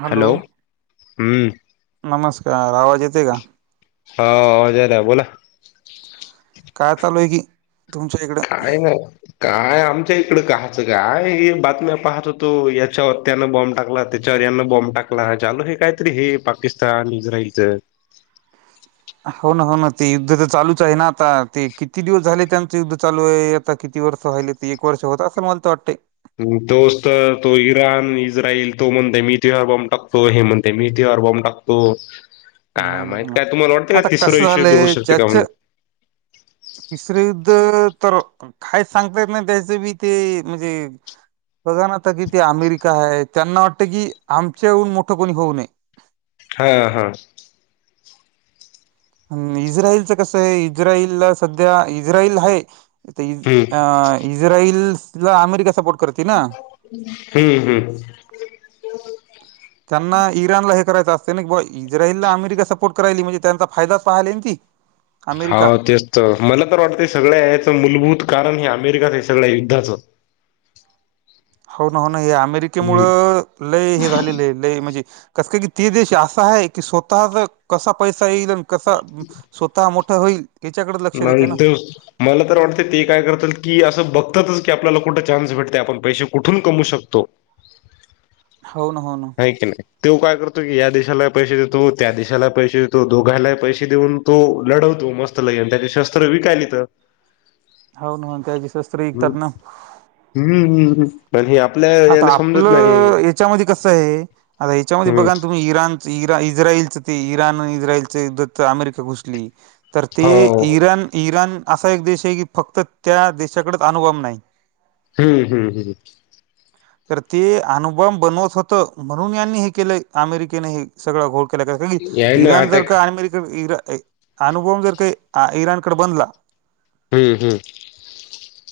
Hello हम्म नमस्कार आवाज येते का हा अजय बोला काय चालूय की तुमच्या इकड खाय मग काय आमच्या इकडं कहाचं काय हे बातम्या पाहत होतो याच्या व त्यान बॉम्ब टाकलात त्याच्या्याना बॉम्ब टाकला लो हे कायतरी हे पाकिस्तान इस्राइलचं हो ना हो ना ते युद्ध तर चालूच आहे ना आता ते किती दिवस झाले त्यांचं युद्ध चालू आहे आता किती वर्ष वहिले एक वर्ष होत असेल मला त वाटते तोचत तो इराण इस्रायल तो म्हणते मी ति बॉ्ब टाकतो हे म्हणते तेे मि इथे आर [unintelligible] टाकतोच. [unintelligible] आता तिसरं कस विश्वयुद्ध होऊ झालंय शकते का ज्याच म्हणून तिसर युद्ध तर काय सांगता येत नाही त्याच बी ते म्हणजे बघा ना आता कि ते अमेरिका आहे त्यांना वाटतं की आमच्या येवून मोठं कोणी होऊ नये. हा ह. इस्राइलचं कसं आहे इस्राइल सध्या इस्राइल हाय. आता इ हम्म इस्राइल ला अमेरिका सपोर्ट कर. ती ना. हम्म हम्म. त्यांना इराणला हे करायचं असते ना, इस्रायलला अमेरिका सपोर्ट करायली म्हणजे त्यांचा फायदाच पाहिलाय ती. [inaudible] हाव, तेच तर मला तर वाटतं सगळ्या याचं मूलभूत कारण हे अमेरिकाच हे सगळ्या युद्धात. हाव ना हो ना हे हम्म अमेरिकेमुळं लय हे झालेले आहे लय म्हणजे कसं काय की ते देश असा आहे की स्वतःचं कसा पैसा येईल कसा? स्वतः मोठा होईल. याच्याकडे लक्ष देते ना नाहीत. मला तर वाटते ती काय करतात की असं बघतातच की आपल्याला कुठं चान्स भेटते आपण पैसे कुठून कमवू शकतो? हो ना, हो ना. आहे की नाही तो काय करतो की या देशाला पैसे देतो त्या देशाला पैसे देतो दोघाला पैसे देऊन तो लढवतो मस्त लगेन त्याने शस्त्र विकायल येत. हो ना हो ना त्याची शस्त्र विकतात ना. हम्म, हम्. तरी हे आपले आहेत. आता आपलं ह्याच्यामध्ये कसं आहे? आता ह्याच्यामध्ये हम्म बघा ना तुम्ही इराण इरा-इस्रायलचं ते इराण-इस्रायलचं युद्ध तर अमेरिका घुसली. तर ते हो इराण, इराण असा एक देश आहे की फक्त त्या देशाकडच अणुबाम नाही. हं हं हम्. तर ते अणुबॉम्ब बनवत होतं, म्हणून यांनी हे केलं अमेरिकेने हे सगळा घोळ केला का कनी याय ना इराण जर अटॅक का अमेरिका इरा [unintelligible] अणुबाॅम्ब जर काही इराणकडे बनला हं हं.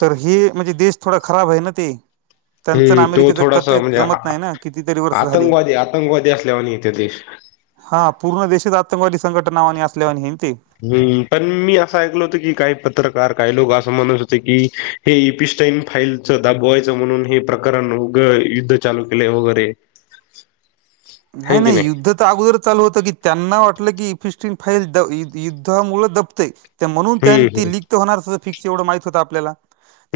तर हे म्हणजे देश थोडा खराब आहे ना ते. त्यांचं अन हम्म तो अमेरिकेचं थोडासा कतीथ म्हणजे जमत आ- नाही ना? कितीतरी वर्ष झाली. आतंकवादी आतंकवादी असल्यावानी येते देश हां पूर्ण देशच आतंकवादी संघटना असल्या वानी हे न ते. हं, पण मी असं ऐकलं होत की काही पत्रकार, काही लोक असं म्हणत होते की हे इपिस्टाईन फाईलचं दाबवायचं म्हणून हे प्रकरण उग युद्ध चालू केलंय वगैरे? [inaudible] नाही हाय की नाही युद्ध तर अगोदर चालू होतं की त्यांना वाटलं की इपिस्टीन फाईल युद्धा मुळे दबतेय. म्हणून त्यांनी हम्म ती हम्म लिक होणार फिक्स एवढं माहित होतं आपल्याला.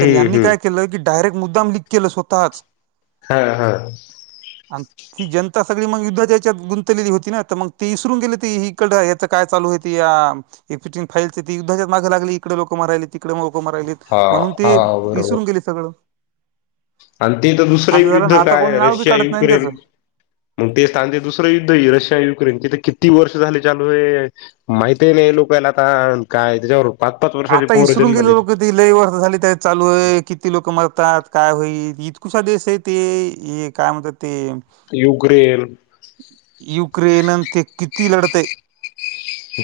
तर हम्म यांनी हम्म काय केलं की डायरेक्ट मुद्दाम लीक केलं स्वतःच. हा हं. आणि ती जन ता सगळी मग युद्धाच्या याच्यात गुंतलेली होती ना तर मग ती विसरून गेले ती हीकडं याचं काय चालू आहेत या एपिचिन फाईलच ती युद्धच्या मागे लागली इकडे लोक मरायला तिकडे लोक मरायलेत. हा म्हणून हा ते बरोबर इसरून गेले सगळं. आणि ते तर दुसरं एक असं झालं युद्ध ना आता काय कोणी आहे नाव बी काढत नाही रशिया-युक्रेन. त्याचं. मग ते स्थान जे दुसरं युद्ध आहे रशिया- युक्रेन ते तर किती वर्ष झाले चालू आहे? माहीत आहे ही नाही लोकांला ताण त्याच्यावर पाच-पाच वर्षाचे आता पोरं इसरून गेले जन्मले. लोक ते लई वर्ष झाली त्या चालू आहे. किती लोक मरतात काय होईल? इतकुसा देश आहे ते एक काय म्हणतात ते? युक्रेन. युक्रेन न ते किती लढतय?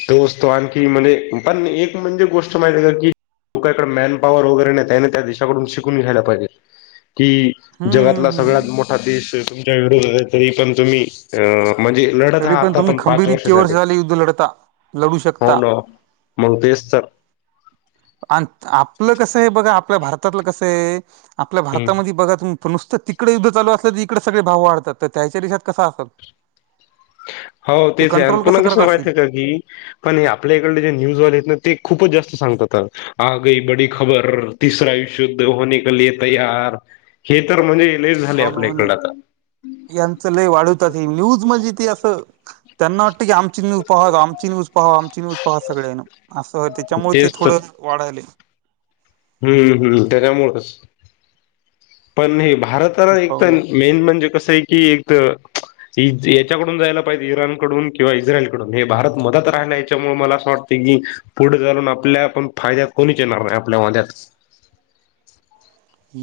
दोस्त आणखी म्हणे, पण एक म्हणजे गोष्ट माहिती आहे का? की तू काय कड मॅनपाॅवर वगैरे नाही त्यायन त्या देशाकडून शिकून घ्यायला पाहिजेत की हम्म हम्म जगातला सगळ्यात हम्म मोठा देश तुमच्या विरोधात आहे, तरी पण तुम्ही अ म्हंजे तरी पण तुम्ही खंबीर इतके वर्ष झाले, युद्ध लढता लढू शकता. मगं तेचं तर. आन आपलं कसंय बघा, आपल्या भारतातलं कसंय आपल्या भारतामध्ये बघा तुम त नुस्तं तिकडे युद्ध चालू असलं, त इकडे सगळे भाव वाढतात, त त्यांयच्या देशात कसं आसल? हाव तेच आहे आण पुन्हा करत कसं असतील माहितेय का की पण हे आपल्या इकडले जे न्यूजवाले आहेत ना, ते खूपच जास्त सांगतात तर. आ गयी बडी खबर! तिसरा विश्वयुद्ध होने के लिये तयार! हे तर म्हणे लईच झाले हो ना आपल्या हो नाही इकडंल आता. यांचं लय वाढवतात हे, न्यूज म्हणजे ते असं त्यांना वाटते का आमची न्यूज पाहाव, आमची न्यूज पाहाव, आमची न्यूज पाहाव सगळ्यांन. आसंय त्याच्यामुळे ते तेच तर थोडं वाढायले. हम्म हम्मी त्याच्यामुळच पण हे भारताला हो एकत ना मेन म्हंजे कसंय की एक की याच्याकडून जायला पाहिजे इराण कडून किंवा इस्रायल कडून, हे भारत मधात राहिला याच्यामुळे मला असं वाटतय की पुढ चालून आपल्या पण फायद्यात कोणीच येणार नाही, आपल्या मद्यात.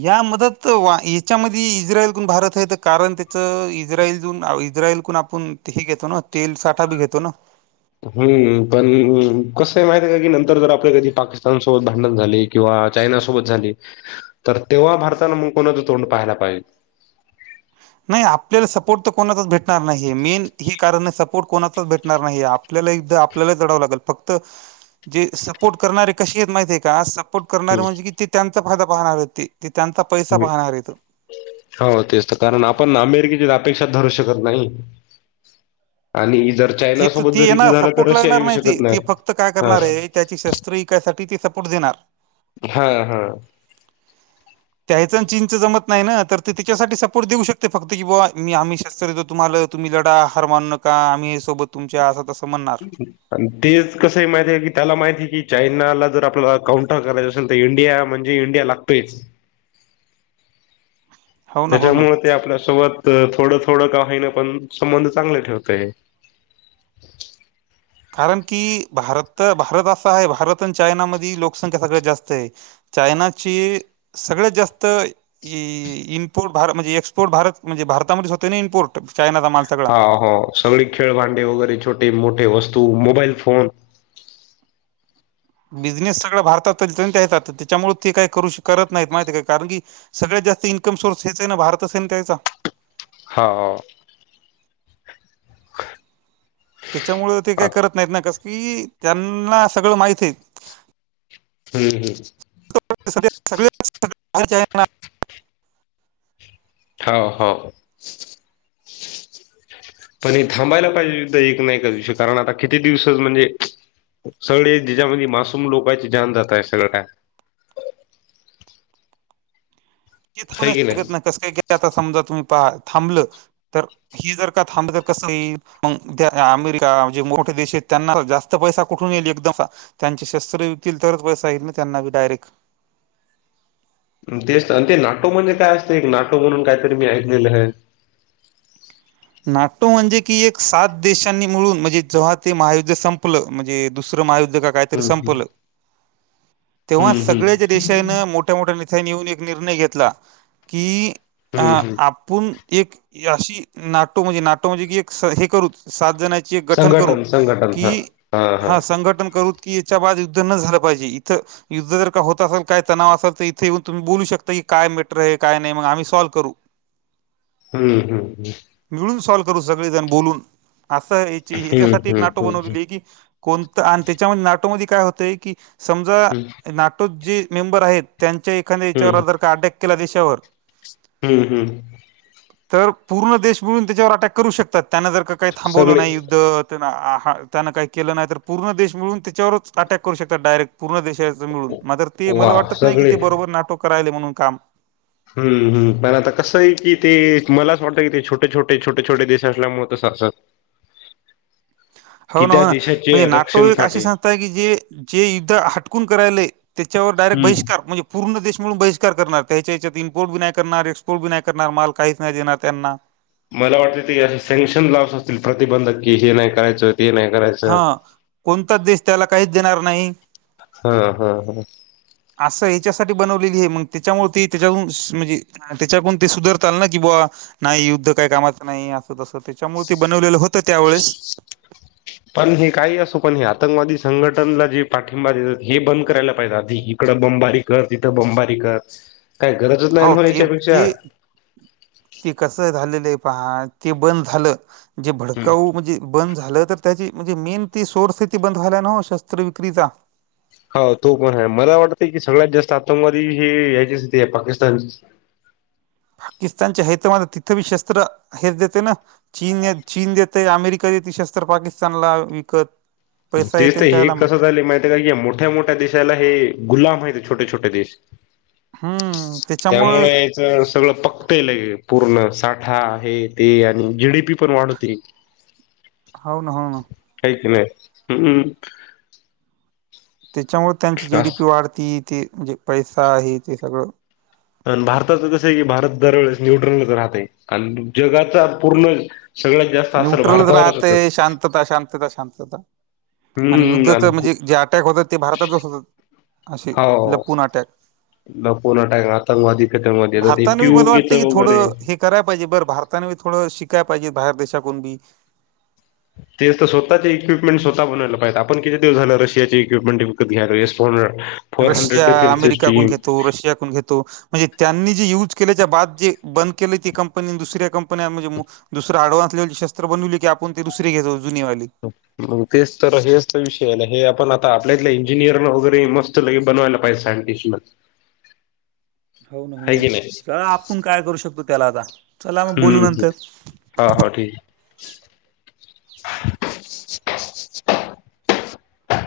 या मदत वा याच्यामध्ये इस्रायलकून भारत हाय त कारण त्याच इस्राजून इस्रायलकून आप कूण हे घेतो ना तेल साठा बी घेतो ना. हम्म पण अ कसंय माहित आहे का की नंतर जर, आपल्या कधी पाकिस्तान सोबत भांडण झाले किंवा चायनासोबत झाली तर, तेव्हा भारतानं मग कोणाचं तोंड पाहायला पाहिजे? नाही आपल्याल सपोर्ट त कोणाचाच भेटणार नाही, मेन हे कारण आहे सपोर्ट कोणाचाच भेटणार नाही ये. पल्याला एकदा आपल्याला कळाव लागल फक्त जे सपोर्ट करणारे कशे येत माहितीये का? सपोर्ट करणार हम्म म्हणजे कि, ते त्यांचा फायदा पाहणार हायेत ते ते त्यांचा पैसा हम्म. पाहणार यतं. हो तेच त कारण आपण अमेरिकेची अ पेक्षा धरू शकत नाही आणि इजर थे त ते येणार सपोर्टला येणार नाही ते, ते फक्तं काय हा करणार आहे त्याची शस्त्र ईकायसाठी ती सपोर्ट देणार. हां हां. त्यायच अण चीनचं जमतं नाही न तर, ते त्याच्यासाठी सपोर्ट देऊ शकते फक्त की बॉ मी आम्ही शस्त्र देतो तुम्हाल तुम्ही लढा हार मानू नका आम्हीय सोबत तुमच्या असं तसं म्हणणार [inaudible] अन तेच कसंय माहिती आहे की, त्याला माहितीये की चायनाला जर आपला अ काउंटर करायचं असेल, तर इंडिया म्हणजे इंडिया लाग तेच. हो ना हो ना त्याच्यामुळ ते आपल्यासोबत अ थोड थोड का होईना, पण संबंध चांगले ठेवतय. कारण की भारत भारत असं आहे भारत आणि चायना मधी लोकसंख्या सगळ्यात जास्त आहे. चायनाची सगळ्यात जास्त इ इम्पोर्ट भार म्हणजे एक्सपोर्ट भारत म्हणजे भारतामध्ये च होतंय ना इम्पोर्ट. चायनाचा मा हाव हो सगळी खेळ भांडे वगैरे छोटे मोठे वस्तू मोबाईल फोन. बिझनेस सगळा भारतात येतंय त्यायचा, त तेच्यामुळ ते काय करू श करत नाहीत माहितीय काय कारण की सगळ्यात जास्त इन्कम सोर्स हेच आहे, ना भारतच आहे न त्यायचा. हाव हाव. [inaudible] त्याच्यामुळ ते काई आता करत नाहीत ना कसं की त्यांना सगळं माहितय. हम्म हम्म. [unintelligible] सगळे हाव हाव. [inaudible] पण हे थांबायला पाहिजे सुद्धा एक नाही का कारण आता किती दिवसच म्हणजे सगळे ज्याच्यामध्ये मासूम लोकांची जान जात आहे सगळं काय? हे थांबू हाय नाही की शकत कसं काही का आता समजा तुम्ही पा थांबलं. तर ही जर का थांबल तर कसं मग त्या अमेरिका म्हणजे मोठे देश आहेत त्यांना जास्त पैसा कुठून येईल एकदम त्यांचे शस्त्र विकतील तरच बस आहेत नाही त्यांना डायरेक्ट तेच ते नाटो म्हणजे काय असतें एक नाटो म्हणून कायतरी मी ऐकलेलं आहे नाटो म्हणजे की एक सात देशांनी मिळून म्हणजे जेव्हा ते महायुद्ध संपलं म्हणजे दुसरं महायुद्ध का कायतर हम्म हम्म संपल तेव्हा हम्म हम्म सगळया देशान मोठ्या मोठ्या [unintelligible] येऊन एक निर्णय घेतला की अ हम्म हम्म. आप पण एक अशी नाटो म्हणजे नाटो म्हणजे की एक अस हे करू सात जण हायत एक गठन करू संघटन संघटन हा की, हा संघटन करू की की याच्या बाद युद्ध न झालं पाहिजे इथं युद्ध जर का होत असेल काय तणाव असेल तर इथे येऊन तुम्ही बोलू शकता की काय मॅटर आहे नाही आम्ही सॉल्व करू हम्म हम्म हम्म मिळून सॉल्व करू सगळेजण बोलून असं याची हम्म याच्यासाठी एक हम्म नाटो बनवलेली आहे की, कोणतं आणि त्याच्यामध्ये नाटोमध्ये काय होतय की समजा हम्म नाटो जे मेंबर आहेत त्यांच्या एखाद्या हम्म याच्यावर जर का अटॅक केला देशावर, हम्म हम्म तर पूर्ण देश मिळून त्याच्यावर अटॅक करू शकतात त्यान जर का काही थांबवलं सगळे नाही युद्ध त्यांन काही केलं नाही तर पूर्ण देश मिळून त्याच्यावरच अटॅक करू शकतात डायरेक्ट पूर्ण देश मिळून म ते वा मला वाटत नाही कि सगळे ते बरोबर नाटो करायले म्हणून काम. हम्म हम्म पण आता कसं आहे की ते मलाच वाटतं कि ते छोटे, छोटे, छोटे, छोटे देश असल्यामुळेत असत हो ना त्या हो ना देशाचे म्हणजे नाटो एक अशी रक्षणसाठी संस्था आहे की जे जे युद्ध हटकून करायलय त्याच्यावर डायरेक्ट हम्म बहिष्कार म्हणजे पूर्ण देश म्हणून बहिष्कार करणार त्या हच्या याच्यात इम्पोर्ट बी नाही करणार एक्सपोर्ट बी नाही करणार माल काहीच नाही देणार त्यांना मला वाटतते ते असं सँक्शन लावच असतील प्रतिबंधक की हे नाही करायचं ते नाही करायचं हा कोणताच देश त्याला काहीच देणार नाही हा हा हा असं याच्यासाठी बनवलेली आहे मग त्याच्यामुळे त त्याच्यातून म्हणजे त्याच्यामुळे ते सुधरता आल ना कि बुवा नाही युद्ध काय कामाचं नाही अस तसं त्याच्यामुळे ते बनवलेलं होतं त्यावेळेस पण हे काही असू पण हे आतंकवादी संघटनला जे पाठिंबा देतात हे बंद करायला पाहिजे आधी इकडं बमबारी कर तिथं बमबारी कर काय गरजच नाही हो मग ते याच्यापेक्षा ते ते कस झालेलं आहे पहा ते बंद झालं जे भडकाऊ म्हणजे बंद झालं तर त्याची म्हणजे मेन ती सोर्स ती बंद झालाय ना हो शस्त्र विक्रीचा हो तो पण आहे मला वाटतं की सगळ्यात जास्त आतंकवादी हे याची स्थिती आहे पाकिस्तान पाकिस्तानच्या आहेत मध्ये तिथे बी शस्त्र हेच देते ना चीन, चीन देत, अमेरिका देते, शस्त्र पाकिस्तानला विकत. पैसा तेच येते तर ना हे त्याला मग कसं झाले माहित आहे का? मोठ्या मोठ्या देशाला हे गुलाम आहेत छोटे छोटे देश. हम्म त्याच्यामुळे त्यामुळे सगळं पकतयल पूर्ण साठा आहे ते आणि जी डी पी पण वाढवते. हाव ना हाव हाय की नाय हम्म हम् त्याच्यामुळे त्यांची जीडीपी वाढती ते म्हणजे पैसा हे ते सगळं पण भारताचं कसं आहे की भारत दरवेळेस न्यूट्रलच राहतय जगाचा पूर्ण सगळ्यात जास्त असर न्यूट्रलच भारतावरच होतय राहतय शांतता, शांतता, शांतता. आणि हम्म युद्धच म्हणजे जे अटॅक होतात ते भारतातच होतात असे लपून अटॅक लपवून अटॅक आतंकवादी फीतगवादी ते पी यू की च वगैरे कराय पाहिजे बरं भारतानी थोडं शिकाय पाहिजे बाहेर देशातून बी ते तर स्वःताच इक्विपमेंट स्वतः बनवल पाहिेजे आपण किती दिवस झालं रशियाची इक्विपमेंट विकत घ्यालोय रशिया, अमेरिका कोन घेतो रशिया कोन घेतो म्हणजे त्यांनी जे युज केल्याच्या बाद जे ब केले ते कंपनी दुसऱ्या कंप दुसर अँडव्हान्स शस्त्र बनवली की आपण ते दुसरी घेतो जुनीवाली. मग तेच तर हेच विषय हे आपण आता आपल्यातल्या इंजिनियर वगैरे मस्त लगे बनवायला पाहिजे सायंटिस्ट न हो ना म नाही आपण काय करू शकतो त्याला आता चला मग बोलू हम्म नंतर हा हा ठीक हे.